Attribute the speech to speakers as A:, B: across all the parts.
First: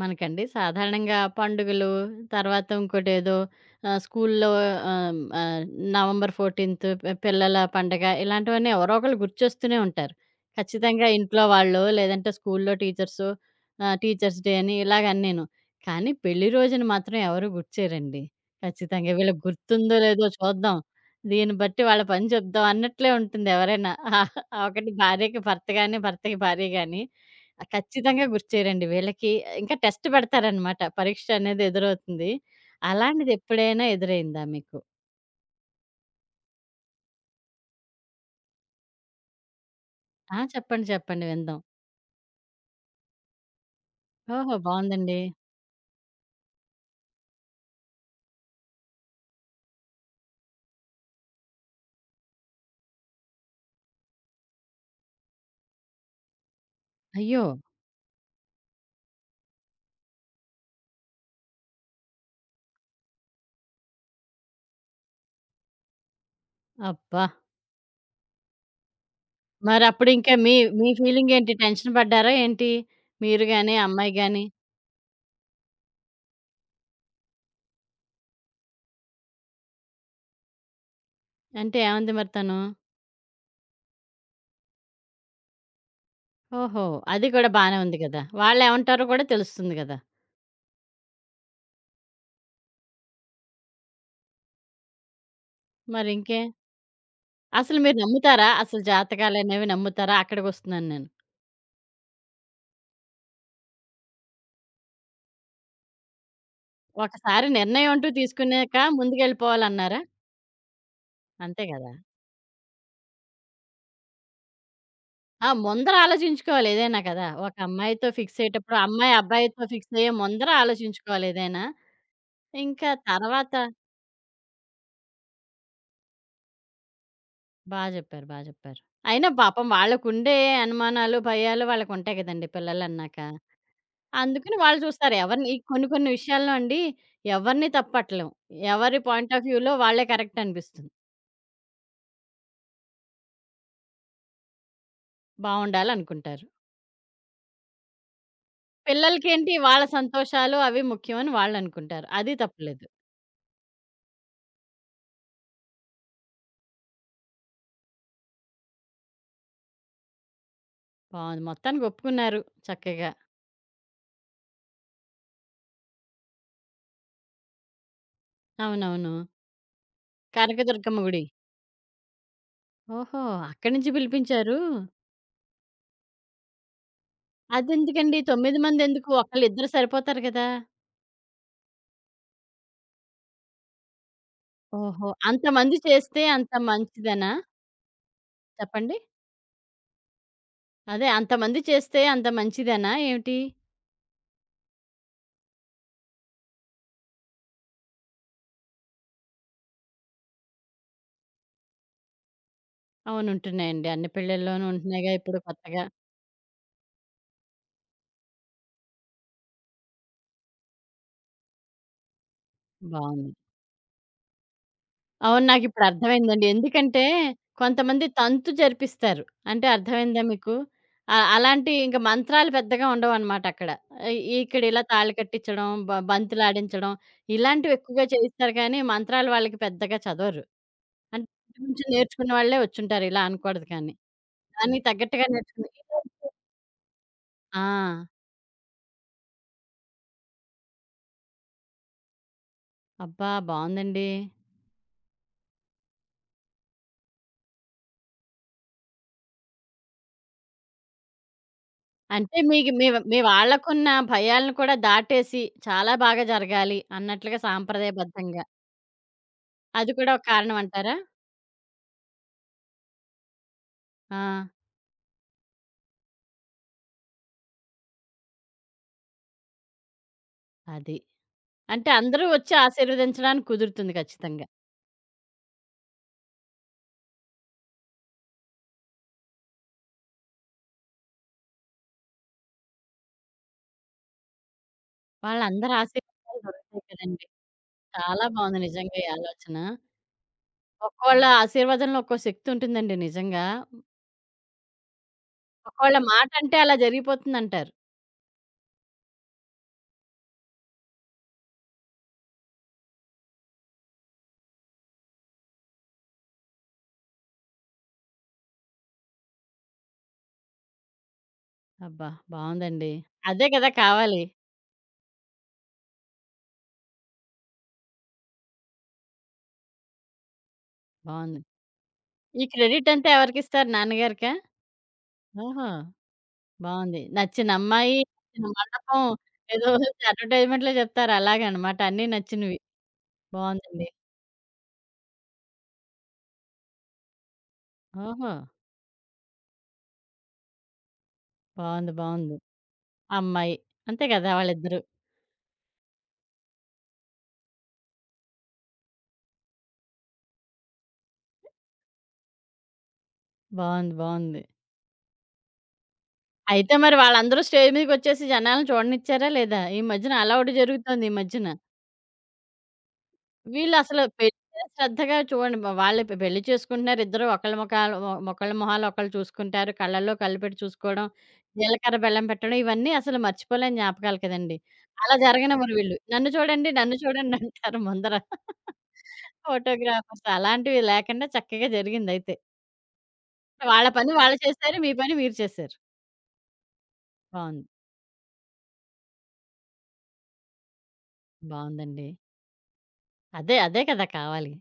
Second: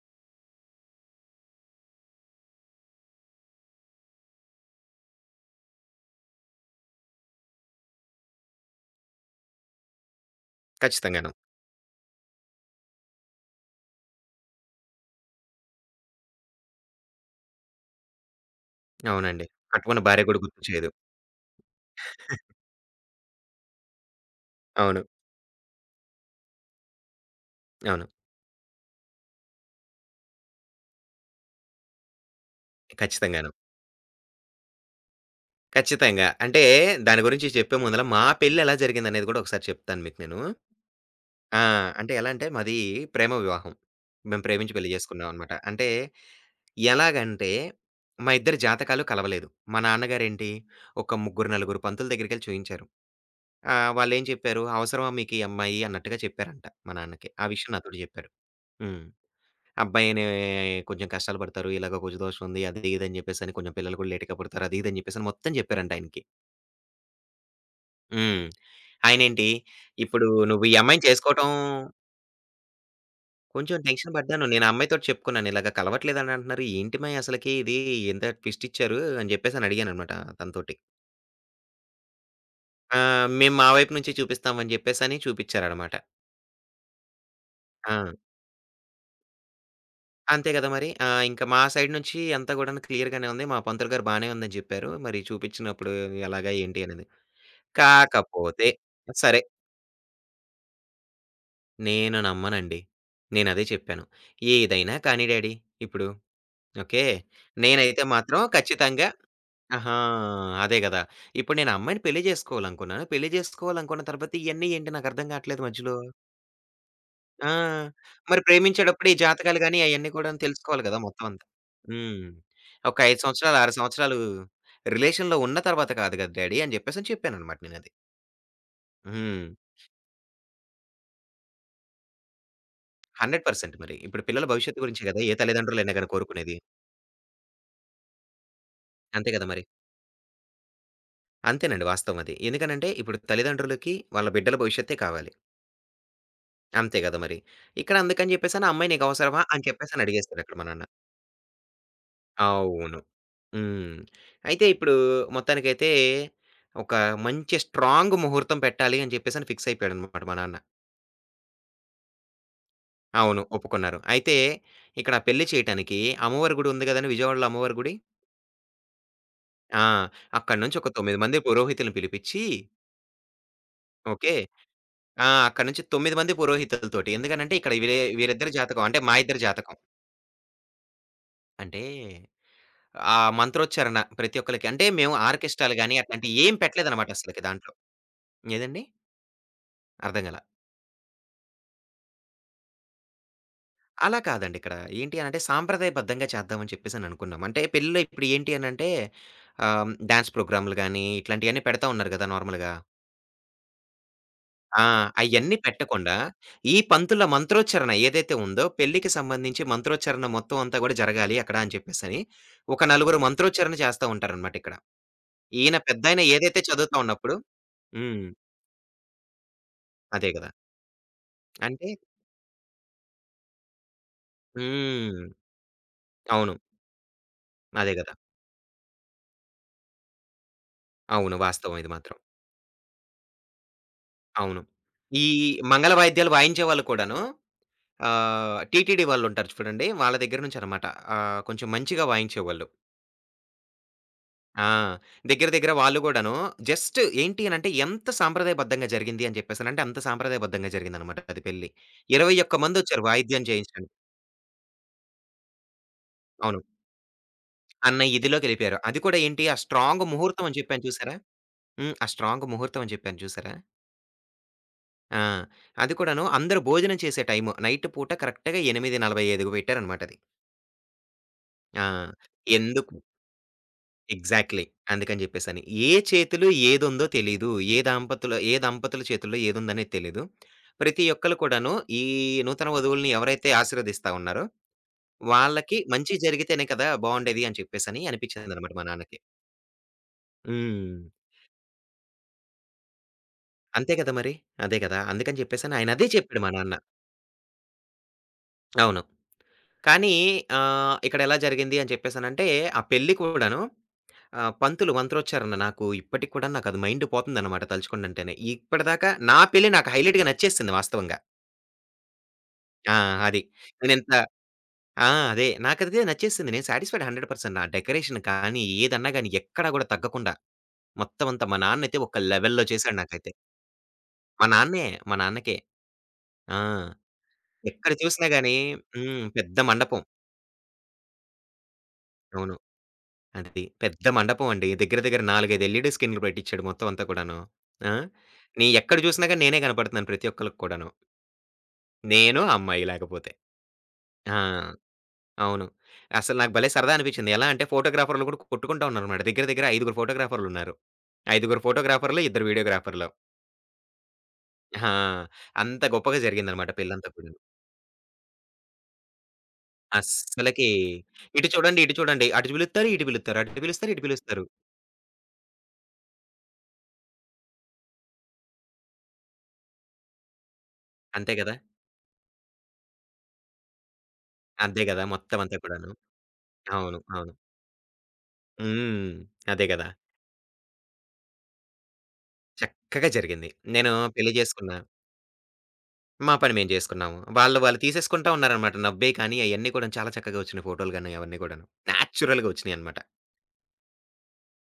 A: మనకండి సాధారణంగా పండుగలు, తర్వాత ఇంకోటేదో స్కూల్లో ఆహ్, ఆహ్, నవంబర్ 14 పిల్లల పండగ ఇలాంటివన్నీ ఎవరో ఒకళ్ళు గుర్తొస్తూనే ఉంటారు. ఖచ్చితంగా
B: ఖచ్చితంగాను.
A: ఇంట్లో వాళ్ళు లేదంటే స్కూల్లో టీచర్సు టీచర్స్ డే అని ఇలాగన్నీను. కానీ పెళ్లి రోజున మాత్రం ఎవరు గుర్తు చేయరండి. ఖచ్చితంగా వీళ్ళకి
B: అవునండి.
A: గుర్తుందో
B: పట్టుకున్న భార్య
A: లేదో
B: కూడా
A: చూద్దాం.
B: గుర్తొచ్చేయదు.
A: దీన్ని బట్టి వాళ్ళ పని చెప్దాం అన్నట్లే ఉంటుంది ఎవరైనా. ఆ! ఒకటి
B: అవును.
A: భార్యకి భర్త గాని, భర్తకి భార్య గాని ఆ!
B: అవును.
A: ఖచ్చితంగా గుర్తు చేయరండి. వీళ్ళకి ఇంకా టెస్ట్ పెడతారనమాట. పరీక్ష అనేది ఎదురవుతుంది. అలాంటిది
B: ఖచ్చితంగాను.
A: ఎప్పుడైనా ఎదురైందా మీకు?
B: ఖచ్చితంగా. అంటే దాని గురించి చెప్పే ముందల మా పెళ్లెలా జరిగిందనేది కూడా ఒకసారి చెప్తాను మీకు
A: ఆ!
B: నేను.
A: చెప్పండి. చెప్పండి విందాం.
B: ఆ! అంటే ఎలా అంటే మాది ప్రేమ వివాహం. మేము
A: ఓహో!
B: ప్రేమించి పెళ్లి
A: బావుందండి.
B: చేసుకున్నాం అనమాట. అంటే ఎలాగంటే మా ఇద్దరి జాతకాలు కలవలేదు. మా నాన్నగారేంటి ఒక ముగ్గురు, నలుగురు పంతుల దగ్గరికెళ్లి చూయించారు. వాళ్ళేం చెప్పారు, "అవసరమా మీకు ఈ అమ్మాయి" అన్నట్టుగా చెప్పారంట మా నాన్నకి.
A: అయ్యో!
B: ఆ విషయం నాతోటి చెప్పారు. హ్మ్. అబ్బాయినే కొంచెం కష్టాలు పడతారు. ఇలాగ కుజ దోషం ఉంది. అది ఇది అని చెప్పేసని కొంచెం పిల్లలు కూడా లేట్‌గా పుడతారు. అది ఇది అని చెప్పేసని మొత్తం చెప్పారంట ఆయనకి.
A: అబ్బా!
B: హ్మ్. ఆయనేంటి
A: మరప్పుడు
B: ఇప్పుడు
A: ఇంకా మీ
B: నువ్వు ఈ
A: మీ
B: అమ్మాయిని
A: ఫీలింగ్
B: చేసుకోవటం
A: ఏంటి? టెన్షన్ పడ్డారా ఏంటి? మీరు గాని,
B: కొంచెం
A: అమ్మాయి
B: టెన్షన్
A: గాని?
B: పడ్డాను. నేను ఆ అమ్మాయితోటి చెప్పుకున్నాను. ఇలాగ కలవట్లేదని అంటున్నారు. ఏంటి మాయి అసలకి ఇది ఇంత ట్విస్ట్ ఇచ్చారు అని చెప్పేసని అడిగాననమాట తనతోటి.
A: అంటే ఏమంది మరి తను?
B: ఆ! మేము మా వైపు నుంచి చూపిస్తాం అని చెప్పేసని చూపిచ్చారనమాట.
A: ఓహో! అది కూడా బానే
B: ఆ!
A: ఉంది గదా! వాళ్ళేమంటారో కూడా తెలుస్తుంది గదా!
B: అంతే కదా! మరి. ఆ! ఇంకా మా సైడ్ నుంచి అంతా గూడాను క్లియర్‌గానే ఉంది. మా పంతులు గారు బానే ఉందని జెప్పారు. మరి చూపిచ్చినప్పుడు
A: మరింకే?
B: ఎలాగా ఏంటి అనేది.
A: అసలు మీరు నమ్ముతారా?
B: కాకపోతే
A: అసలు
B: సరే.
A: జాతకాలనేవి నమ్ముతారా? అక్కడికొస్తున్నాను నేను.
B: నేను నమ్మనండి. నేనదే చెప్పాను. "ఏదైనా కానీ డ్యాడీ ఇప్పుడు. ఓకే.
A: ఒకసారి నిర్ణయం
B: నేనైతే
A: అంటూ
B: మాత్రం
A: తీసుకున్నాక
B: ఖచ్చితంగా". ఆహా!
A: ముందుకెళ్ళిపోవాలన్నారా?
B: అదే గదా! ఇప్పుడు
A: అంతే
B: నేను ఆ
A: గదా!
B: అమ్మాయిని పెళ్లి జేసుకోవాలనుకున్నాను. పెళ్లి జేసుకోవాలనుకున్న తర్వాత ఇయన్నీ ఏంటి నాకర్థం
A: ఆ!
B: గాట్లేదు
A: ముందర
B: మధ్యలో.
A: ఆలోచించుకోవాలి ఏదైనా కదా!
B: ఆ!
A: ఒక అమ్మాయితో ఫిక్స్
B: మరి
A: అయ్యేటప్పుడు
B: ప్రేమించేటప్పుడు
A: అమ్మాయి,
B: ఈ జాతకాలు
A: అబ్బాయితో
B: గాని
A: ఫిక్స్
B: అయన్నీ
A: అయ్యే
B: కూడాను
A: ముందర
B: తెలుసుకోవాలి గదా! మొత్తం
A: ఆలోచించుకోవాలి
B: అంతా.
A: ఏదైనా.
B: హ్మ్.
A: ఇంకా
B: ఒక 5
A: తర్వాత
B: సంవత్సరాలు, 6 సంవత్సరాలు రిలేషన్‌లో ఉన్న తర్వాత కాదు గదా డ్యాడీ అని జెప్పేసని చెప్పాననమాట
A: బా
B: నేనది.
A: జెప్పారు. బా జెప్పారు. అయినా
B: హ్మ్.
A: పాపం వాళ్ళకుండే అనుమానాలు, భయాలు వాళ్ళకుంటాయి గదండీ పిల్లలన్నాక.
B: 100% మరి. ఇప్పుడు పిల్లల
A: అందుకని వాళ్ళు
B: భవిష్యత్తు గురించే
A: చూస్తారు.
B: గదా! ఏ
A: ఎవరిని ఈ కొన్ని
B: తల్లిదండ్రులైనా
A: కొన్ని
B: గాని
A: విషయాల్లో
B: కోరుకునేది.
A: అండి ఎవరిని తప్పట్లేం. ఎవరి
B: అంతే
A: పాయింట్ ఆఫ్
B: గదా మరి.
A: వ్యూలో వాళ్ళే కరెక్ట్ అనిపిస్తుంది.
B: అంతేనండి వాస్తవం అది. ఎందుకనంటే ఇప్పుడు తల్లిదండ్రులకి వాళ్ళ బిడ్డల భవిష్యత్తే కావాలి.
A: బావుండాలనుకుంటారు.
B: అంతే గదా మరి. ఇక్కడ అందుకని జెప్పేసని, "అమ్మాయి నీకవసరమా?"
A: పిల్లలకేంటి
B: అని
A: వాళ్ళ
B: చెప్పేసని
A: సంతోషాలు
B: అడిగేస్తాడక్కడ మా
A: అవి
B: నాన్న.
A: ముఖ్యమని వాళ్ళనుకుంటారు. అది తప్పులేదు.
B: అవును. హ్మ్. అయితే ఇప్పుడు మొత్తానికైతే ఒక మంచి స్ట్రాంగ్ ముహూర్తం పెట్టాలి అని జెప్పేసని ఫిక్స్ అయిపోయాడనమాట మా నాన్న.
A: బావుంది. మొత్తానికి ఒప్పుకున్నారు చక్కగా.
B: అవును. ఒప్పుకున్నారు. అయితే ఇక్కడ పెళ్లి చేయటానికి అమ్మవారి గుడి ఉంది గదండీ విజయవాడలో అమ్మవారి గుడి.
A: అవునవును.
B: ఆ! అక్కడి నుంచి ఒక
A: కనకదుర్గమ్మ
B: 9
A: గుడి.
B: మంది పురోహితుల్ని పిలిపిచ్చి
A: ఓహో! అక్కడి నుంచి
B: ఓకే.
A: పిలిపించారు.
B: ఆ! అక్కడి నుంచి 9 మంది పురోహితులతోటి. ఎందుకనంటే ఇక్కడ వీరి
A: అదెందుకండి
B: వీరిద్దరి
A: 9
B: జాతకం అంటే
A: మందెందుకు?
B: మా ఇద్దరి
A: ఒకళ్ళిద్దరు
B: జాతకం.
A: సరిపోతారు కదా!
B: అంటే మంత్రోచ్చారణ ప్రతి ఒక్కళ్ళకి. అంటే
A: ఓహో!
B: మేము
A: అంతమంది
B: ఆర్కెస్ట్రాలు గాని
A: చేస్తే
B: అట్లాంటియి
A: అంత
B: ఏం పెట్టలేదనమాట
A: మంచిదనా?
B: అసలకి దాంట్లో. ఏదండి?
A: చెప్పండి.
B: అర్థం కాలా.
A: అదే అంతమంది చేస్తే అంత మంచిదనా ఏమిటి?
B: అలా కాదండి ఇక్కడ. ఏంటి అనంటే సాంప్రదాయబద్ధంగా చేద్దామని చెప్పేసననుకున్నాం. అంటే పెళ్ళిలో ఇప్పుడు ఏంటి అనంటే డాన్స్ ప్రోగ్రామ్‌లు గాని ఇట్లాంటియన్నీ పెడతా ఉన్నారు గదా! నార్మల్‌గా.
A: అవును. ఉంటున్నాయండి. అన్ని పెళ్ళిల్లోనూ
B: ఆ!
A: ఉంటున్నాయిగా ఇప్పుడు
B: అయన్నీ
A: కొత్తగా.
B: పెట్టకుండా, ఈ పంతుల మంత్రోచ్చారణ ఏదైతే ఉందో, పెళ్ళికి సంబంధించి మంత్రోచ్చారణ మొత్తం అంతా గూడా జరగాలి అక్కడ అని చెప్పేసని, ఒక నలుగురు
A: బావుంది.
B: మంత్రోచ్చారణ చేస్తా ఉంటారనమాట ఇక్కడ.
A: అవును.
B: ఈయన
A: నాకిప్పుడు
B: పెద్దాయన
A: అర్థమైందండి.
B: ఏదైతే చదువుతా
A: ఎందుకంటే
B: ఉన్నప్పుడు
A: కొంతమంది
B: హ్మ్.
A: తంతు జరిపిస్తారు. అంటే అర్థమైందా
B: అదే గదా!
A: మీకు? అలాంటి
B: అంటే
A: ఇంక మంత్రాలు పెద్దగా ఉండవనమాట అక్కడ. ఇక్కడ ఇలా తాళి
B: హ్మ్.
A: కట్టించడం,
B: అవును.
A: బంతులాడించడం ఇలాంటివి
B: అదే
A: ఎక్కువగా
B: గదా!
A: చేయిస్తారు కానీ మంత్రాలు వాళ్ళకి పెద్దగా చదవరు. అంటే
B: అవును. వాస్తవం
A: ఇంచుమించు
B: ఇది మాత్రం.
A: నేర్చుకున్న వాళ్ళే వచ్చుంటారు. ఇలా అనకూడదు కానీ.
B: అవును.
A: దానికి
B: ఈ
A: తగ్గట్టుగా నేర్చుకుని
B: మంగళ వాయిద్యాలు వాయించేవాళ్ళు కూడాను
A: ఆ!
B: టీటీడీ వాళ్ళుంటారు చూడండి. వాళ్ళ దగ్గర నుంచనమాట. కొంచెం మంచిగా వాయించేవాళ్ళు.
A: అబ్బా! బావుందండి.
B: ఆ! దగ్గర దగ్గర వాళ్ళు గూడాను జస్ట్ ఏంటి అనంటే ఎంత సాంప్రదాయబద్ధంగా జరిగింది అని జెప్పేసనంటే అంత సాంప్రదాయబద్ధంగా జరిగిందనమాట అది పెళ్లి.
A: అంటే
B: 21
A: మీకు మీ
B: మందొచ్చారు
A: మీ
B: వాయిద్యం
A: వాళ్ళకున్న
B: చేయించడానికి.
A: భయాలను కూడా దాటేసి చాలా బాగా
B: అవును.
A: జరగాలి అన్నట్లుగా
B: అన్న
A: సాంప్రదాయబద్ధంగా
B: ఇదిలోకెళ్ళిపోయారు. అది కూడా ఏంటి ఆ
A: అది
B: స్ట్రాంగ్
A: కూడా ఒక
B: ముహూర్తం
A: కారణం
B: అని చెప్పాను
A: అంటారా?
B: చూసారా? హ్మ్. ఆ స్ట్రాంగ్ ముహూర్తం అని చెప్పాను చూసారా?
A: ఆ!
B: ఆ! అది కూడాను అందరూ భోజనం చేసే టైము. నైట్ పూట కరెక్ట్‌గా 8:45కి పెట్టారనమాట అది.
A: అది.
B: ఆ!
A: అంటే అందరూ వచ్చి
B: ఎందుకు
A: ఆశీర్వదించడానికి కుదురుతుంది ఖచ్చితంగా.
B: ఎగ్జాక్ట్‌లీ. అందుకని జెప్పేసని. ఏ చేతిలో ఏదుందో తెలీదు. ఏ దాంపతులో ఏ దంపతుల చేతుల్లో ఏదుందనేది తెలీదు. ప్రతి ఒక్కళ్ళు కూడాను ఈ నూతన వధువుల్ని ఎవరైతే ఆశీర్వదిస్తా ఉన్నారో,
A: వాళ్ళందరి
B: వాళ్ళకి మంచి
A: ఆశీర్వాదాలు
B: జరిగితేనే
A: దొరుకుతాయి
B: కదా!
A: కదండీ.
B: బావుండేది అని చెప్పేసని
A: చాలా బావుంది
B: అనిపించిందనమాట మా
A: నిజంగా ఈ
B: నాన్నకి.
A: ఆలోచన.
B: హ్మ్.
A: ఒక్కోళ్ళ ఆశీర్వాదంలో ఒక్కో శక్తి ఉంటుందండి నిజంగా.
B: అంతే కదా మరి. అదే కదా! అందుకని చెప్పేసని ఆయన
A: ఒక్కోళ్ళ
B: అదే
A: మాట
B: చెప్పాడు మా
A: అంటే అలా
B: నాన్న.
A: జరిగిపోతుందంటారు.
B: అవును. కానీ ఇక్కడ ఎలా జరిగింది అని చెప్పేసనంటే, ఆ పెళ్లి కూడాను ఆ! పంతులు మంత్రోచ్చారణ నాకు ఇప్పటికి కూడా నాకది మైండ్ పోతుందనమాట తలుచుకుంటుంటేనే. ఇప్పటిదాకా నా పెళ్లి నాకు హైలైట్‌గా నచ్చేసింది వాస్తవంగా.
A: అబ్బా! బావుందండి.
B: ఆ! అది.
A: అదే కదా
B: నేనింత
A: కావాలి.
B: ఆ! అదే. నాకదే నచ్చేసింది. నేను సాటిస్ఫైడ్ 100% ఆ డెకరేషన్ కానీ, ఏదన్నా గాని ఎక్కడా గూడా తగ్గకుండా మొత్తం
A: బావుంది.
B: అంతా మా నాన్నయితే ఒక
A: ఈ
B: లెవెల్‌లో
A: క్రెడిట్
B: చేశాడు
A: అంతా
B: నాకైతే.
A: ఎవరికిస్తారు నాన్నగారికా?
B: మా నాన్నే. మా నాన్నకే.
A: ఓహో!
B: ఆ!
A: బావుంది. నచ్చిన
B: ఎక్కడ
A: అమ్మాయి,
B: చూసినా
A: నచ్చిన
B: గాని
A: మండపం
B: హ్మ్. పెద్ద
A: ఏదో
B: మండపం.
A: అడ్వర్టైజ్‌మెంట్‌లో చెప్తారు అలాగనమాట. అన్నీ
B: అవును.
A: నచ్చినవి.
B: అది.
A: బావుందండి.
B: పెద్ద మండపం అండి. దగ్గర దగ్గర 4, 5 ఎల్‌ఈడీ స్క్రీన్‌లు పెట్టిచ్చాడు మొత్తం అంతా కూడాను. ఆ!
A: ఓహో!
B: నీ ఎక్కడ చూసినా గాని నేనే కనపడుతున్నాను ప్రతి ఒక్కళ్ళకి కూడాను.
A: బావుంది. బావుంది.
B: నేను, ఆ అమ్మాయి లేకపోతే.
A: అమ్మాయి. అంతే కదా!
B: ఆ!
A: వాళ్ళిద్దరూ.
B: అవును. అసలు నాకు భలే సరదా అనిపించింది. ఎలా అంటే ఫోటోగ్రాఫర్‌లు కూడా కొట్టుకుంటా ఉన్నారన్నమాట. దగ్గర దగ్గర 5గురు ఫోటోగ్రాఫర్‌లున్నారు. 5గురు ఫోటోగ్రాఫర్‌లు, ఇద్దరు వీడియోగ్రాఫర్‌లు.
A: బావుంది. బావుంది.
B: ఆ! అంత గొప్పగా జరిగిందన్నమాట
A: అయితే మరి
B: పెళ్లంతా కూడాను.
A: వాళ్ళందరూ స్టేజ్ మీదకొచ్చేసి జనాలను చూడనిచ్చారా లేదా? ఈ మధ్యన అలా ఒకటి
B: అస్సలకి
A: జరుగుతోంది ఈ మధ్యన.
B: ఇటు చూడండి, ఇటు చూడండి. అటు పిలుత్తారు, ఇటు పిలుత్తారు. అటు పిలుస్తారు,
A: వీళ్ళసలు
B: ఇటు
A: పెళ్లి
B: పిలుస్తారు.
A: మీద శ్రద్ధగా చూడండి. వాళ్ళు పెళ్లి చేసుకుంటున్నారు ఇద్దరు. ఒకళ్ళ మొఖాలు ఒకళ్ళ మొహాలు ఒకళ్ళు చూసుకుంటారు. కళ్ళల్లో కళ్ళు పెట్టి చూసుకోవడం,
B: అంతే కదా!
A: జీలకర్ర బెల్లం పెట్టడం ఇవన్నీ అసలు మర్చిపోలేని జ్ఞాపకాలు కదండీ!
B: అంతే కదా!
A: అలా
B: మొత్తం అంతా
A: జరగనివ్వరు
B: కూడాను.
A: వీళ్ళు. నన్ను చూడండి, నన్ను
B: అవును. అవును.
A: చూడండి అంటారు ముందర.
B: హ్మ్. అదే గదా!
A: ఫోటోగ్రాఫర్స్ అలాంటివి లేకుండా చక్కగా జరిగిందయితే.
B: చక్కగా జరిగింది.
A: వాళ్ళ
B: నేను
A: పని
B: పెళ్లి
A: వాళ్ళు చేశారు.
B: చేసుకున్నా.
A: మీ పని మీరు చేశారు.
B: మా పని మేము చేసుకున్నాము. వాళ్ళు
A: బావుంది.
B: వాళ్ళు తీసేసుకుంటా ఉన్నారనమాట. నవ్వే కానీ అయన్నీ కూడా చాలా చక్కగా వచ్చినాయి ఫోటోలు గాని అవన్నీ కూడాను.
A: బావుందండి.
B: నేచురల్‌గా వచ్చినాయన్నమాట.
A: అదే, అదే కదా కావాలి.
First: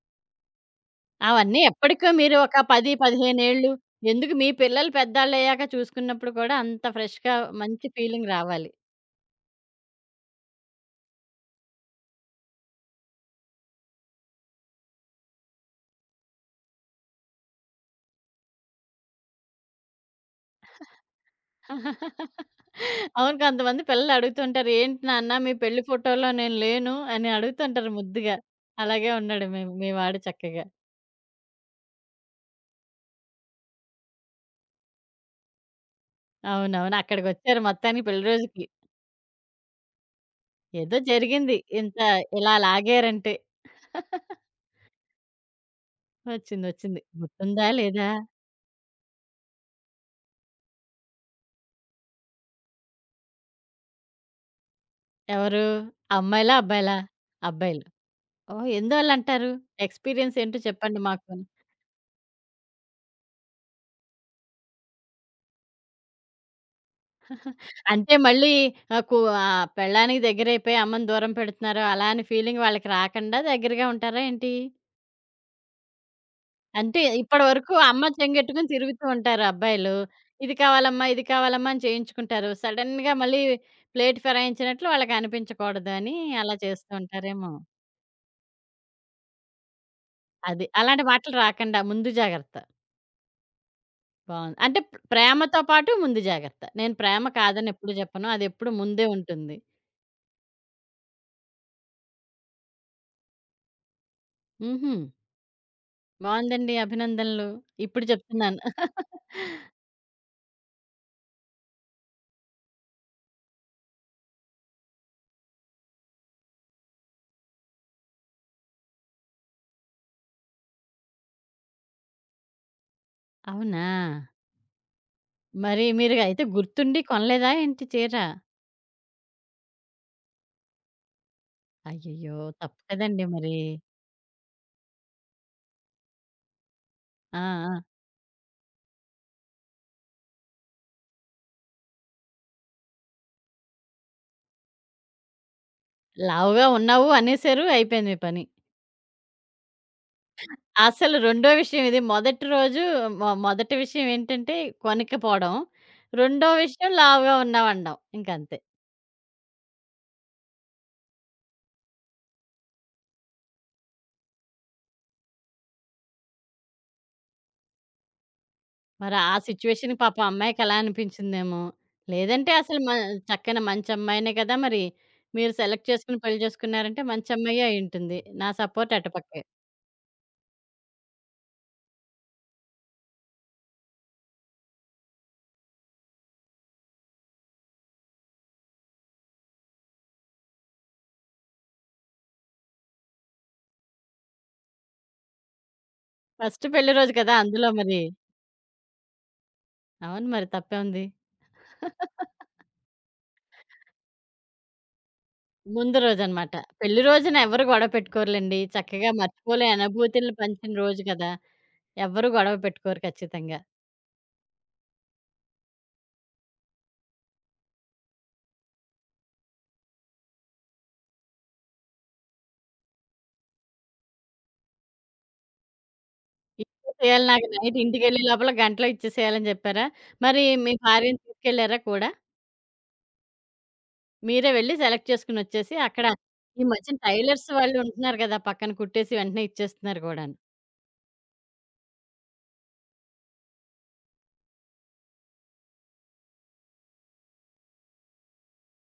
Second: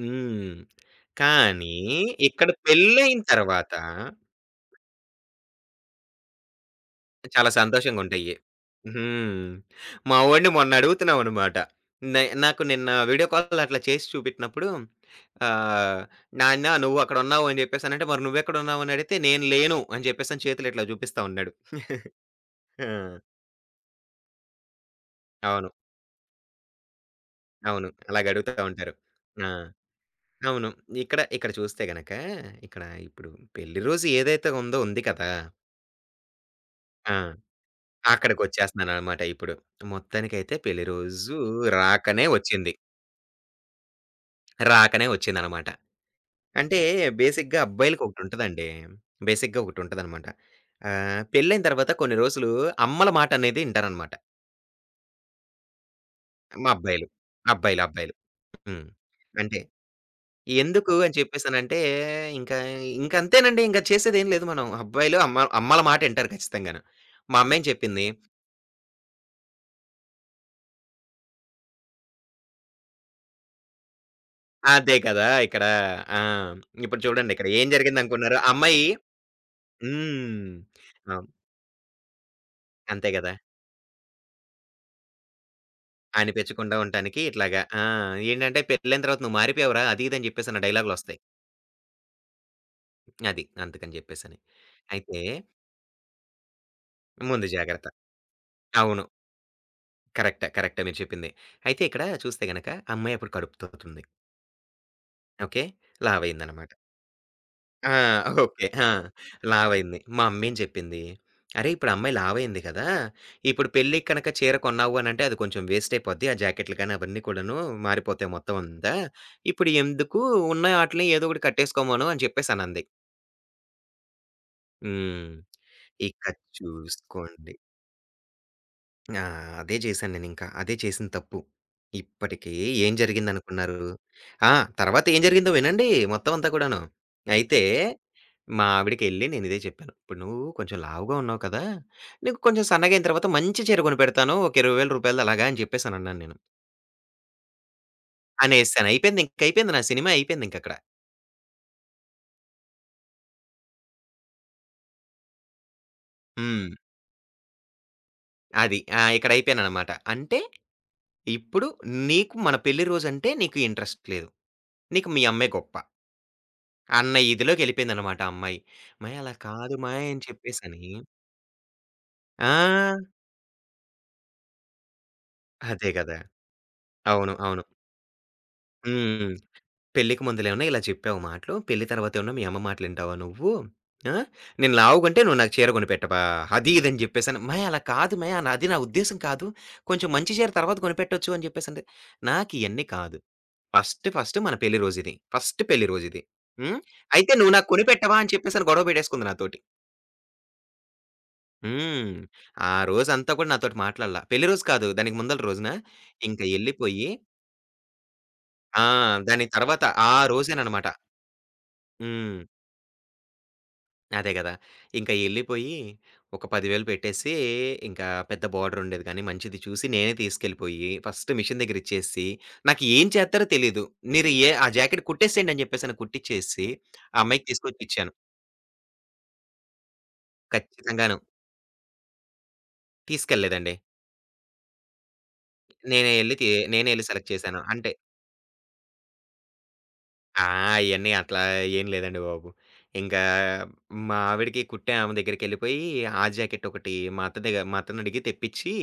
B: హ్మ్.
A: అవన్నీ
B: కానీ
A: ఎప్పటికో మీరు
B: ఇక్కడ
A: ఒక 10,
B: పెళ్లయిన
A: 15 ఏళ్ళు
B: తర్వాత
A: ఎందుకు మీ పిల్లలు పెద్దోళ్ళయ్యాక చూసుకున్నప్పుడు కూడా అంత ఫ్రెష్‌గా
B: చాలా
A: మంచి ఫీలింగ్
B: సంతోషంగుంటయ్యి.
A: రావాలి.
B: హ్మ్. మా వోడిని మొన్న అడుగుతున్నామనమాట. నాకు నిన్న వీడియో కాల్ అట్లా చేసి చూపెట్టినప్పుడు ఆహ్, "నాన్న నువ్వు అక్కడున్నావు" అని జెప్పేసనంటే, "మరి నువ్వెక్కడున్నావు" అని అడిగితే, "నేను లేను" అని జెప్పేసని చేతులు ఇట్లా జూపిస్తా ఉన్నాడు. ఆ!
A: అవును. కొంతమంది పిల్లలు అడుగుతుంటారు. "ఏంటి నాన్న మీ
B: అవును.
A: పెళ్లి ఫోటోలో నేను లేను" అని
B: అవును.
A: అడుగుతుంటారు ముద్దుగా.
B: అలాగడుగుతా ఉంటారు.
A: అలాగే ఉన్నాడు
B: ఆ!
A: మీ మీ వాడు చక్కగా.
B: అవును. ఇక్కడ చూస్తే గనక ఇక్కడ ఇప్పుడు పెళ్లి రోజు ఏదైతే ఉందో ఉంది కదా!
A: అవునవును.
B: ఆ!
A: అక్కడికొచ్చారు మొత్తానికి పెళ్లి రోజుకి.
B: అక్కడికొచ్చేస్తున్నాననమాట ఇప్పుడు. మొత్తానికైతే పెళ్లి
A: ఏదో
B: రోజు
A: జరిగింది. ఇంత
B: రాకనే
A: ఇలా
B: వచ్చింది.
A: లాగారంటే.
B: రాకనే వచ్చిందనమాట.
A: వచ్చింది.
B: అంటే
A: వచ్చింది.
B: బేసిక్‌గా
A: గుర్తుందా? లేదా?
B: అబ్బాయిలకొకటుంటదండి. బేసిక్‌గా ఒకటుంటదనమాట. పెళ్లయిన తర్వాత కొన్ని రోజులు అమ్మల మాటనేది ఇంటారనమాట.
A: ఎవరు? అమ్మాయిలా?
B: మా
A: అబ్బాయిలా?
B: అబ్బాయిలు. అబ్బాయిలు,
A: అబ్బాయిలు.
B: అబ్బాయిలు.
A: ఓహ్!
B: హ్మ్.
A: ఎందువల్లంటారు?
B: అంటే
A: ఎక్స్‌పీరియన్స్ ఏంటో
B: ఎందుకు
A: చెప్పండి
B: అని
A: మాకు.
B: చెప్పేసనంటే, ఇంకా ఇంకంతేనండి. ఇంక చేసేదేం లేదు మనం. అబ్బాయిలు అమ్మల మాటింటారు ఖచ్చితంగాను. మా అమ్మేం చెప్పింది,
A: అంటే మళ్ళీ పెళ్ళానికి దగ్గరైపోయి అమ్మని దూరం పెడుతున్నారు. అలా అని ఫీలింగ్ వాళ్ళకి రాకుండా దగ్గరగా ఉంటారా ఏంటి?
B: అదే కదా! ఇక్కడ ఆ!
A: అంటే
B: ఇప్పుడు
A: ఇప్పటి
B: చూడండిక్కడ ఏం
A: వరకు అమ్మ
B: జరిగిందనుకున్నారు?
A: చెంగెట్టుకుని
B: అమ్మాయి
A: తిరుగుతూ ఉంటారు అబ్బాయిలు.
B: హ్మ్.
A: ఇది కావాలమ్మా, ఇది
B: అవును.
A: కావాలమ్మా అని చేయించుకుంటారు.
B: అంతే
A: సడెన్‌గా
B: గదా!
A: మళ్ళీ ప్లేట్ ఫిరాయించినట్లు వాళ్ళకనిపించకూడదు అని అలా
B: అనిపించకుండా
A: చేస్తూ
B: ఉండటానికి
A: ఉంటారేమో.
B: ఇట్లాగా. ఆ! ఏంటంటే పెళ్ళైన తర్వాత నువ్వు మారిపోయావురా! అది ఇది అని చెప్పేసి అన్న
A: అది. అలాంటి
B: డైలాగులొస్తాయి.
A: మాటలు రాకుండా ముందు జాగ్రత్త.
B: అది. అందుకని చెప్పేసని.
A: బావుంది. అంటే
B: అయితే
A: ప్రేమతో పాటు ముందు జాగ్రత్త. నేను ప్రేమ
B: ముందు
A: కాదని
B: జాగ్రత్త.
A: ఎప్పుడు చెప్పను. అదెప్పుడు
B: అవును.
A: ముందే ఉంటుంది.
B: కరెక్టే. కరెక్టే మీరు చెప్పింది. అయితే ఇక్కడ చూస్తే గనక అమ్మాయి అప్పుడు కడుపుతో ఉంది.
A: హుహు.
B: ఓకే. లావయిందనమాట.
A: బావుందండి. అభినందనలు.
B: ఆ!
A: ఇప్పుడు చెప్తున్నాను.
B: ఓకే. ఆ! లావైంది. మా అమ్మేం చెప్పింది, "అరేయ్! ఇప్పుడు అమ్మాయి లావైంది కదా! ఇప్పుడు పెళ్ళికి కనుక చీర కొన్నావు అనంటే అది కొంచెం వేస్ట్ అయిపోద్ది. ఆ జాకెట్లు గాని అవన్నీ కూడాను మారిపోతాయి మొత్తం అంతా. ఇప్పుడు ఎందుకు ఉన్న ఆటిలిని ఏదో ఒకటి కట్టేసుకోమను" అని చెప్పేసనంది.
A: అవునా!
B: హ్మ్.
A: మరి మీరు
B: ఇక
A: అయితే గుర్తుండి కొనలేదా
B: చూసుకోండి.
A: ఏంటి చీర?
B: ఆ! అదే చేశాను నేనింకా. అదే చేసిన తప్పు.
A: అయ్యయ్యో!
B: ఇప్పటికి
A: తప్పు
B: ఏం
A: కదండీ మరి.
B: జరిగిందనుకున్నారు? ఆ! తర్వాత ఏం జరిగిందో వినండి మొత్తం అంతా కూడాను.
A: ఆ!
B: అయితే
A: ఆ!
B: మా ఆవిడకెళ్ళి నేనిదే చెప్పాను. ఇప్పుడు నువ్వు కొంచెం లావుగా ఉన్నావు కదా! నీకు కొంచెం సన్నగయిన తర్వాత మంచి చీర కొనిపెడతాను. ఒక రూ. 20,000 అలాగా అని చెప్పేసనన్నాను నేను.
A: లావుగా ఉన్నావు అనేసారు. అయిపోయింది మీ పని.
B: అనేసాను. అయిపోయింది. ఇంకయిపోయింది. నా సినిమా అయిపోయిందింకక్కడ.
A: అసలు రెండో విషయం ఇది. మొదటి రోజు మొదటి విషయం ఏంటంటే కొనకపోవడం. రెండో
B: హ్మ్.
A: విషయం లావుగా ఉన్నావనడం ఇంకంతే.
B: అది. ఆ! ఇక్కడయిపోయాననమాట. అంటే ఇప్పుడు నీకు మన పెళ్లి రోజంటే నీకు ఇంట్రెస్ట్ లేదు. నీకు మీ అమ్మే గొప్ప. అన్న ఇదిలోకెళ్ళిపోయిందనమాట ఆ అమ్మాయి.
A: మరి
B: "అమ్మాయి అలా
A: ఆ
B: కాదు
A: సిట్యుయేషన్
B: అమ్మాయి"
A: పాపం
B: అని
A: అమ్మాయికి అలా
B: చెప్పేసని.
A: అనిపించిందేమో! లేదంటే అసలు మ
B: ఆ!
A: చక్కని మంచి అమ్మాయినే కదా! మరి మీరు సెలెక్ట్
B: అదే
A: చేసుకొని
B: గదా!
A: పెళ్లి చేసుకున్నారంటే మంచి
B: అవును. అవును.
A: అమ్మాయే అయ్యుంటుంది. నా సపోర్ట్
B: హ్మ్.
A: అటుపక్కే.
B: "పెళ్ళికి ముందులేమన్నా ఇలా చెప్పావు మాటలు. పెళ్లి తర్వాతేమన్నా మీ అమ్మ మాటలింటావా నువ్వు? ఆ! నేను లావుగుంటే నువ్వు నాకు చీర కొనిపెట్టవా?" అది ఇది అని చెప్పేసని. "అమ్మాయి అలా కాదు అమ్మాయి. నా అది నా ఉద్దేశ్యం కాదు. కొంచెం మంచి చీర తర్వాత కొనిపెట్టొచ్చు" అని చెప్పేసంటే. "నాకియన్నీ కాదు. ఫస్ట్ ఫస్ట్ మన పెళ్లి రోజు ఇది. ఫస్ట్ పెళ్లి రోజు ఇది.
A: ఫస్ట్
B: హ్మ్.
A: పెళ్లి రోజు
B: అయితే
A: కదా!
B: నువ్వు నాకు
A: అందులో మరి.
B: కొనిపెట్టవా?" అని చెప్పేసని గొడవ పెట్టేసుకుంది నాతోటి.
A: అవును మరి తప్పేముంది?
B: హ్మ్. ఆ రోజంతా కూడా నాతోటి మాట్లాడలా. పెళ్లి రోజు కాదు. దానికి ముందల రోజున
A: ముందు
B: ఇంక
A: రోజనమాట. పెళ్లి
B: ఎళ్ళిపోయి
A: రోజున ఎవరు గొడవ పెట్టుకోరులెండి.
B: ఆ!
A: చక్కగా
B: దాని
A: మర్చిపోలేని
B: తర్వాత ఆ
A: అనుభూతుల్ని పంచిన
B: రోజేననమాట.
A: రోజు కదా! ఎవ్వరు
B: హ్మ్.
A: గొడవ పెట్టుకోరు ఖచ్చితంగా.
B: అదే గదా! ఇంక ఎళ్ళిపోయి ఒక 10,000 పెట్టేసి ఇంకా పెద్ద బోర్డరుండేది గానీ మంచిది చూసి నేనే తీసుకెళ్ళిపోయి ఫస్ట్ మిషన్ దగ్గరిచ్చేసి, నాకు ఏం చేత్తారో తెలీదు. మీరు ఏ ఆ జాకెట్ కుట్టేసేయండి అని జెప్పేసని కుట్టిచ్చేసి ఆ
A: ఇచ్చేసేయాలి నాకు
B: అమ్మాయికి
A: నైట్
B: తీసుకొచ్చిచ్చాను.
A: ఇంటికెళ్ళే లోపల గంటలో ఇచ్చేసేయాలని చెప్పారా? మరి మీ
B: ఖచ్చితంగాను.
A: భార్యని తీసుకెళ్లారా కూడా?
B: తీసుకెళ్ళలేదండి.
A: మీరే వెళ్లి సెలెక్ట్ చేసుకొనొచ్చేసి, అక్కడ
B: నేనే ఎళ్లి తి
A: ఈ
B: నేనే
A: మధ్యన
B: ఎళ్లి సెలెక్ట్
A: టైలర్స్
B: చేశాను.
A: వాళ్ళు
B: అంటే
A: ఉంటున్నారు గదా! పక్కన కుట్టేసి వెంటనే ఇచ్చేస్తున్నారు గూడాను.
B: ఆ! అయన్నీ అట్లా ఏం లేదండి బాబు. ఇంకా మా ఆవిడకి కుట్టే ఆమె దగ్గరికెళ్ళిపోయి, ఆ జాకెట్ ఒకటి మా అత్త దగ్గర మా అత్తనడిగి తెప్పిచ్చి,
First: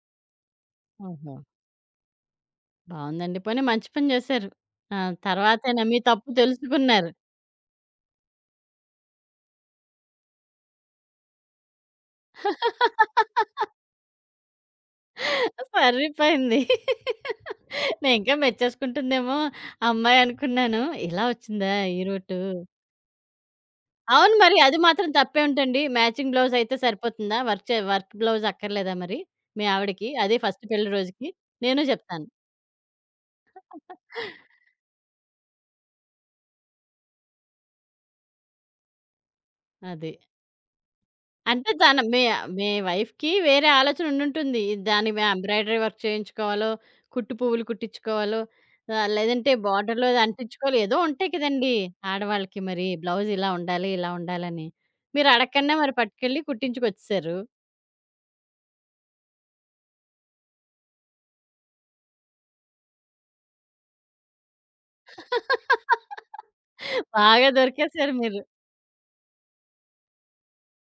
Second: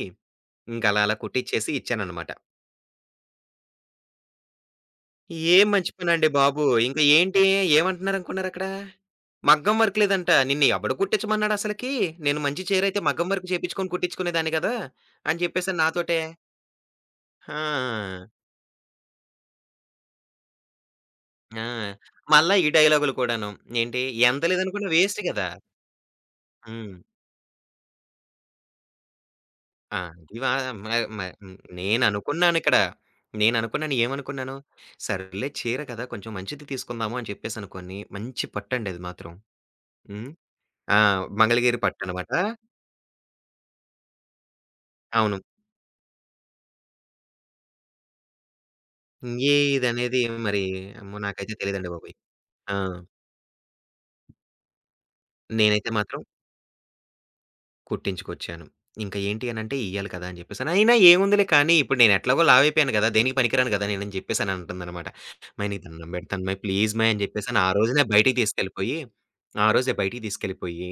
B: ఇంక అలా అలా
A: ఆహా!
B: కుట్టిచ్చేసి ఇచ్చాననమాట.
A: బావుందండి. పోనీ మంచి పని జేశారు. ఆ!
B: ఏం
A: తర్వాతైనా
B: మంచి
A: మీ
B: పనండి
A: తప్పు
B: బాబు! ఇంక
A: తెలుసుకున్నారు.
B: ఏంటి ఏమంటున్నారనుకున్నారక్కడ? మగ్గం వర్క్ లేదంట. నిన్ను ఎవడు కుట్టిచ్చమన్నాడసలకి? నేను మంచి చీరైతే మగ్గం వర్క్ చేపిచ్చుకొని కుట్టిచ్చుకునేదాన్ని గదా! అని చెప్పేసని నాతోటే.
A: సరిపోయింది. నేను
B: ఆ!
A: ఇంకా మెచ్చేసుకుంటుందేమో అమ్మాయి అనుకున్నాను. ఇలా
B: ఆ!
A: వచ్చిందా ఈ రూటు?
B: మళ్ళా ఈ డైలాగులు కూడాను. ఏంటి
A: అవును
B: ఎంత
A: మరి అది
B: లేదనుకున్నా
A: మాత్రం
B: వేస్ట్ గదా!
A: తప్పేంటండి? మ్యాచింగ్ బ్లౌజ్ అయితే
B: హ్మ్.
A: సరిపోతుందా? వర్క్ బ్లౌజ్ అక్కర్లేదా మరి మీ
B: ఆ!
A: ఆవిడకి? అదే
B: ఇవా
A: ఫస్ట్
B: మ
A: పెళ్లి
B: మ
A: రోజుకి.
B: హ్మ్.
A: నేను జెప్తాను.
B: నేననుకున్నానిక్కడ. నేననుకున్నాను ఏమనుకున్నాను, సర్లే చీర కదా! కొంచెం మంచిది తీసుకుందాము అని చెప్పేసనుకోని, మంచి పట్టండి అది మాత్రం.
A: అది.
B: హ్మ్. ఆ!
A: అంటే
B: మంగళగిరి
A: తన మీ
B: పట్టనమాట.
A: మీ వైఫ్‌కి వేరే ఆలోచన ఉండుంటుంది. దాని మ
B: అవును.
A: ఎంబ్రాయిడరీ వర్క్ చేయించుకోవాలో, కుట్టు పువ్వులు కుట్టించుకోవాలో, లేదంటే బోర్డర్‌లో
B: ఏదనేది మరి
A: అంటించుకోవాలో ఏదో
B: అమ్మో!
A: ఉంటాయి
B: నాకైతే
A: కదండీ!
B: తెలీదండి బాబోయ్!
A: ఆడవాళ్ళకి
B: ఆ!
A: మరి బ్లౌజ్ ఇలా ఉండాలి, ఇలా ఉండాలని. మీరు అడగకుండా
B: నేనైతే
A: మరి
B: మాత్రం
A: పట్టుకెళ్ళి కుట్టించుకొచ్చేసారు.
B: కుట్టించుకొచ్చాను. ఇంక ఏంటి అనంటే ఇయ్యాలి కదా! అని జెప్పేసని. అయినా ఏముందిలే కానీ ఇప్పుడు నేను ఎట్లాగో లావైపోయాను గదా! దేనికి పనికిరాను గదా! నేనని జెప్పేసని అంటుందనమాట. "అమ్మాయి నీకు దండం పెడతాను అమ్మాయి. ప్లీజ్ అమ్మాయి" అని
A: బాగా
B: జెప్పేసని ఆ రోజునే
A: దొరికేసారు
B: బయటికి
A: మీరు.
B: తీసుకెళ్ళిపోయి, ఆ రోజే బయటికి తీసుకెళ్ళిపోయి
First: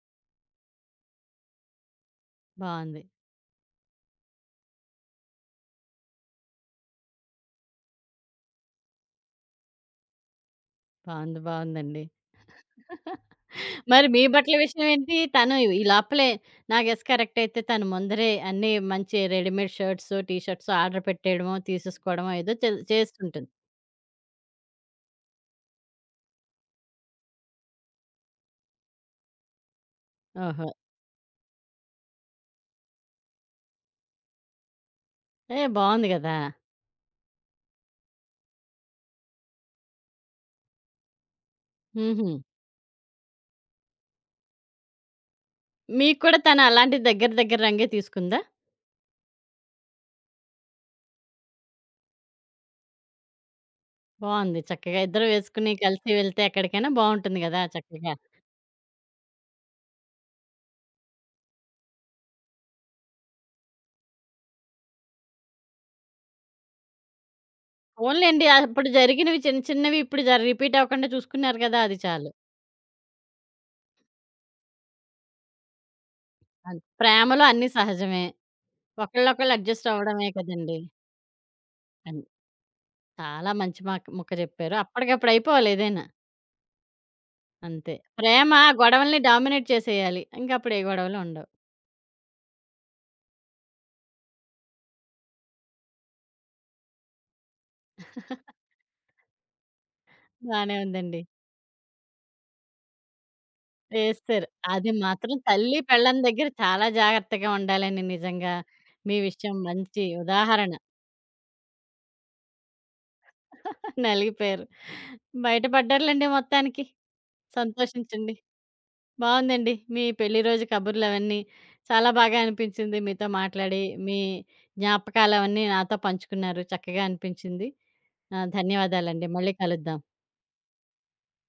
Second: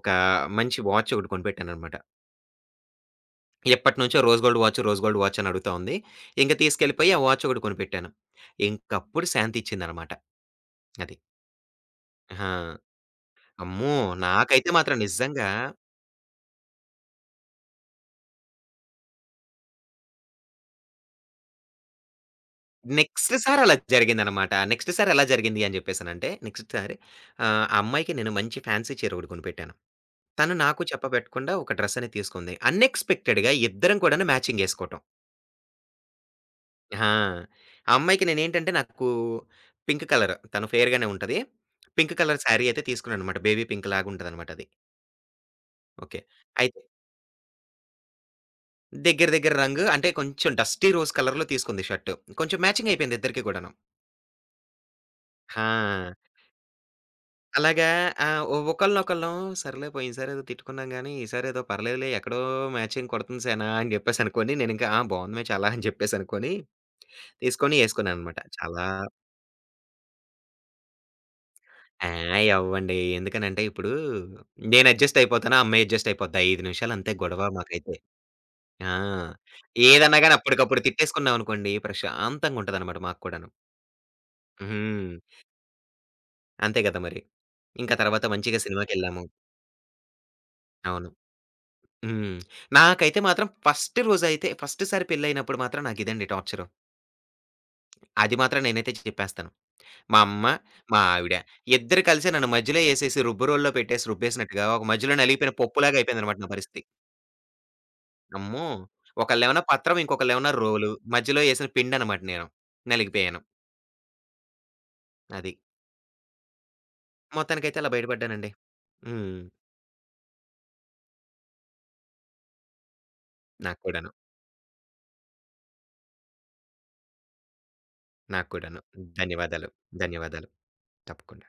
B: ఒక మంచి వాచ్ ఒకటి కొనిపెట్టాననమాట.
A: బావుంది.
B: ఎప్పటినుంచో rose gold watch, rose gold watch అని అడుగుతా ఉంది. ఇంక తీసుకెళ్ళిపోయి ఆ వాచ్ ఒకటి కొనిపెట్టాను. ఇంకప్పుడు శాంతిచ్చిందనమాట. అది.
A: బావుంది. బావుందండి.
B: ఆ! అమ్మో!
A: మరి మీ బట్టల
B: నాకైతే
A: విషయం
B: మాత్రం
A: ఏంటి?
B: నిజంగా
A: తను ఈ లోపలే నా గెస్ కరెక్ట్ అయితే తను ముందరే అన్నీ మంచి readymade shirts, T shirts order పెట్టేయడమో, తీసేసుకోవడమో ఏదో
B: నెక్స్ట్
A: చేస్తుంటుంది.
B: సారి అలా జరిగిందనమాట. నెక్స్ట్ సారి ఎలా జరిగింది అని జెప్పేసనంటే, నెక్స్ట్ సారి ఆ అమ్మాయికి నేను మంచి ఫ్యాన్సీ చీర ఒకటి కొనిపెట్టాను. తను
A: ఓహో!
B: నాకు చెప్పబెట్టకుండా ఒక డ్రెస్ అనేది తీసుకుంది. అన్‌ఎక్స్‌పెక్టెడ్‌గా ఇద్దరం కూడాను మ్యాచింగ్ ఎసుకోటం.
A: ఏ బావుంది గదా!
B: ఆ! ఆ అమ్మాయికి నేనేంటంటే నాకు పింక్ కలర్ తను ఫెయిర్ గానే ఉంటది. పింక్
A: హుహు.
B: కలర్ శారీ అయితే తీసుకున్నాననమాట. బేబీ పింక్ లాగుంటదనమాట అది.
A: మీకు
B: ఓకే.
A: కూడా తను
B: అయితే
A: అలాంటి దగ్గర దగ్గర రంగే తీసుకుందా?
B: దగ్గర దగ్గర రంగు అంటే కొంచెం డస్టీ రోజ్ కలర్‌లో తీసుకుంది షర్టు. కొంచెం మ్యాచింగ్ అయిపోయింది ఇద్దరికీ కూడాను.
A: బావుంది. చక్కగా ఇద్దరు వేసుకుని కలిసి
B: ఆ!
A: వెళ్తే ఎక్కడికైనా బావుంటుంది గదా!
B: అలాగా
A: చక్కగా.
B: ఆహ్, ఒ ఒకళ్ళనొకళ్ళం సర్లే పోయినసారేదో తిట్టుకున్నాం గానీ, ఈసారేదో పర్లేదులే ఎక్కడో మ్యాచింగ్ కొడుతుంది సేనా అని జెప్పేసనుకోని, నేనింకా ఆ! బావుంది మ్యాచ్ అలా అని జెప్పేసనుకోని, తీసుకొని యేసుకున్నాననమాట.
A: పోన్లెండి
B: చాలా
A: అప్పుడు జరిగినవి చిన్న చిన్నవి ఇప్పుడు రిపీట్ అవ్వకుండా చూసుకున్నారు గదా! అది
B: ఆ!
A: చాలు.
B: ఎవ్వండి. ఎందుకనంటే ఇప్పుడు నేను అడ్జస్ట్ అయిపోతాను, ఆ అమ్మాయి అడ్జస్ట్ అయిపోద్ది. 5 నిమిషాలంతే
A: ప్రేమలో
B: గొడవ
A: అన్నీ
B: మాకైతే.
A: సహజమే.
B: ఆ!
A: ఒకళ్ళొకళ్ళు అడ్జస్ట్
B: ఏదన్నా
A: అవ్వడమే
B: గాని
A: కదండీ!
B: అప్పటికప్పుడు తిట్టేసుకున్నామనుకోండి,
A: అంతే.
B: ప్రశాంతంగుంటదనమాట మాకు కూడాను.
A: చాలా మంచి మాక్ ముక్క చెప్పారు.
B: హ్మ్.
A: అప్పటికప్పుడు అయిపోవాలి ఏదైనా.
B: అంతే గదా మరి.
A: అంతే.
B: ఇంకా తర్వాత
A: ప్రేమ
B: మంచిగా
A: గొడవల్ని
B: సినిమాకెళ్ళాము.
A: డామినేట్ చేసేయాలి. ఇంకప్పుడు ఏ
B: అవును.
A: గొడవలు ఉండవు.
B: హ్మ్. నాకైతే మాత్రం ఫస్ట్ రోజైతే ఫస్ట్ సారి పెళ్లయినప్పుడు మాత్రం నాకిదండి టార్చరు. అది మాత్రం నేనైతే చెప్పేస్తాను. మా అమ్మ,
A: బానే
B: మా
A: ఉందండి.
B: ఆవిడ ఇద్దరు కలిసి నన్ను మధ్యలో ఏసేసి రుబ్బురోల్లో పెట్టేసి
A: చేస్తారు.
B: రుబ్బేసినట్టుగా ఒక
A: అది
B: మధ్యలో
A: మాత్రం
B: నలిగిపోయిన
A: తల్లి,
B: పప్పులాగా
A: పెళ్ళాం
B: అయిపోయిందనమాట
A: దగ్గర
B: నా పరిస్థితి.
A: చాలా జాగ్రత్తగా ఉండాలని నిజంగా
B: అమ్మో!
A: మీ విషయం
B: ఒకళ్ళేమన్నా పత్రం,
A: మంచి
B: ఇంకొకళ్ళేమన్నా
A: ఉదాహరణ.
B: రోలు. మధ్యలో ఏసిన పిండనమాట నేను. నలిగిపోయాను.
A: నలిగిపోయారు.
B: అది.
A: బయటపడ్డారులెండి మొత్తానికి.
B: మొత్తానికైతే అలా బయట
A: సంతోషించండి.
B: పడ్డానండి. హ్మ్.
A: బావుందండి. మీ పెళ్లి రోజు కబుర్లవన్నీ చాలా బాగా అనిపించింది. మీతో
B: నాకు
A: మాట్లాడి,
B: కూడాను.
A: మీ జ్ఞాపకాలవన్నీ నాతో పంచుకున్నారు. చక్కగా అనిపించింది. ఆ!
B: నాకు కూడాను.
A: ధన్యవాదాలండి. మళ్ళీ
B: ధన్యవాదాలు.
A: కలుద్దాం.
B: ధన్యవాదాలు. తప్పకుండా.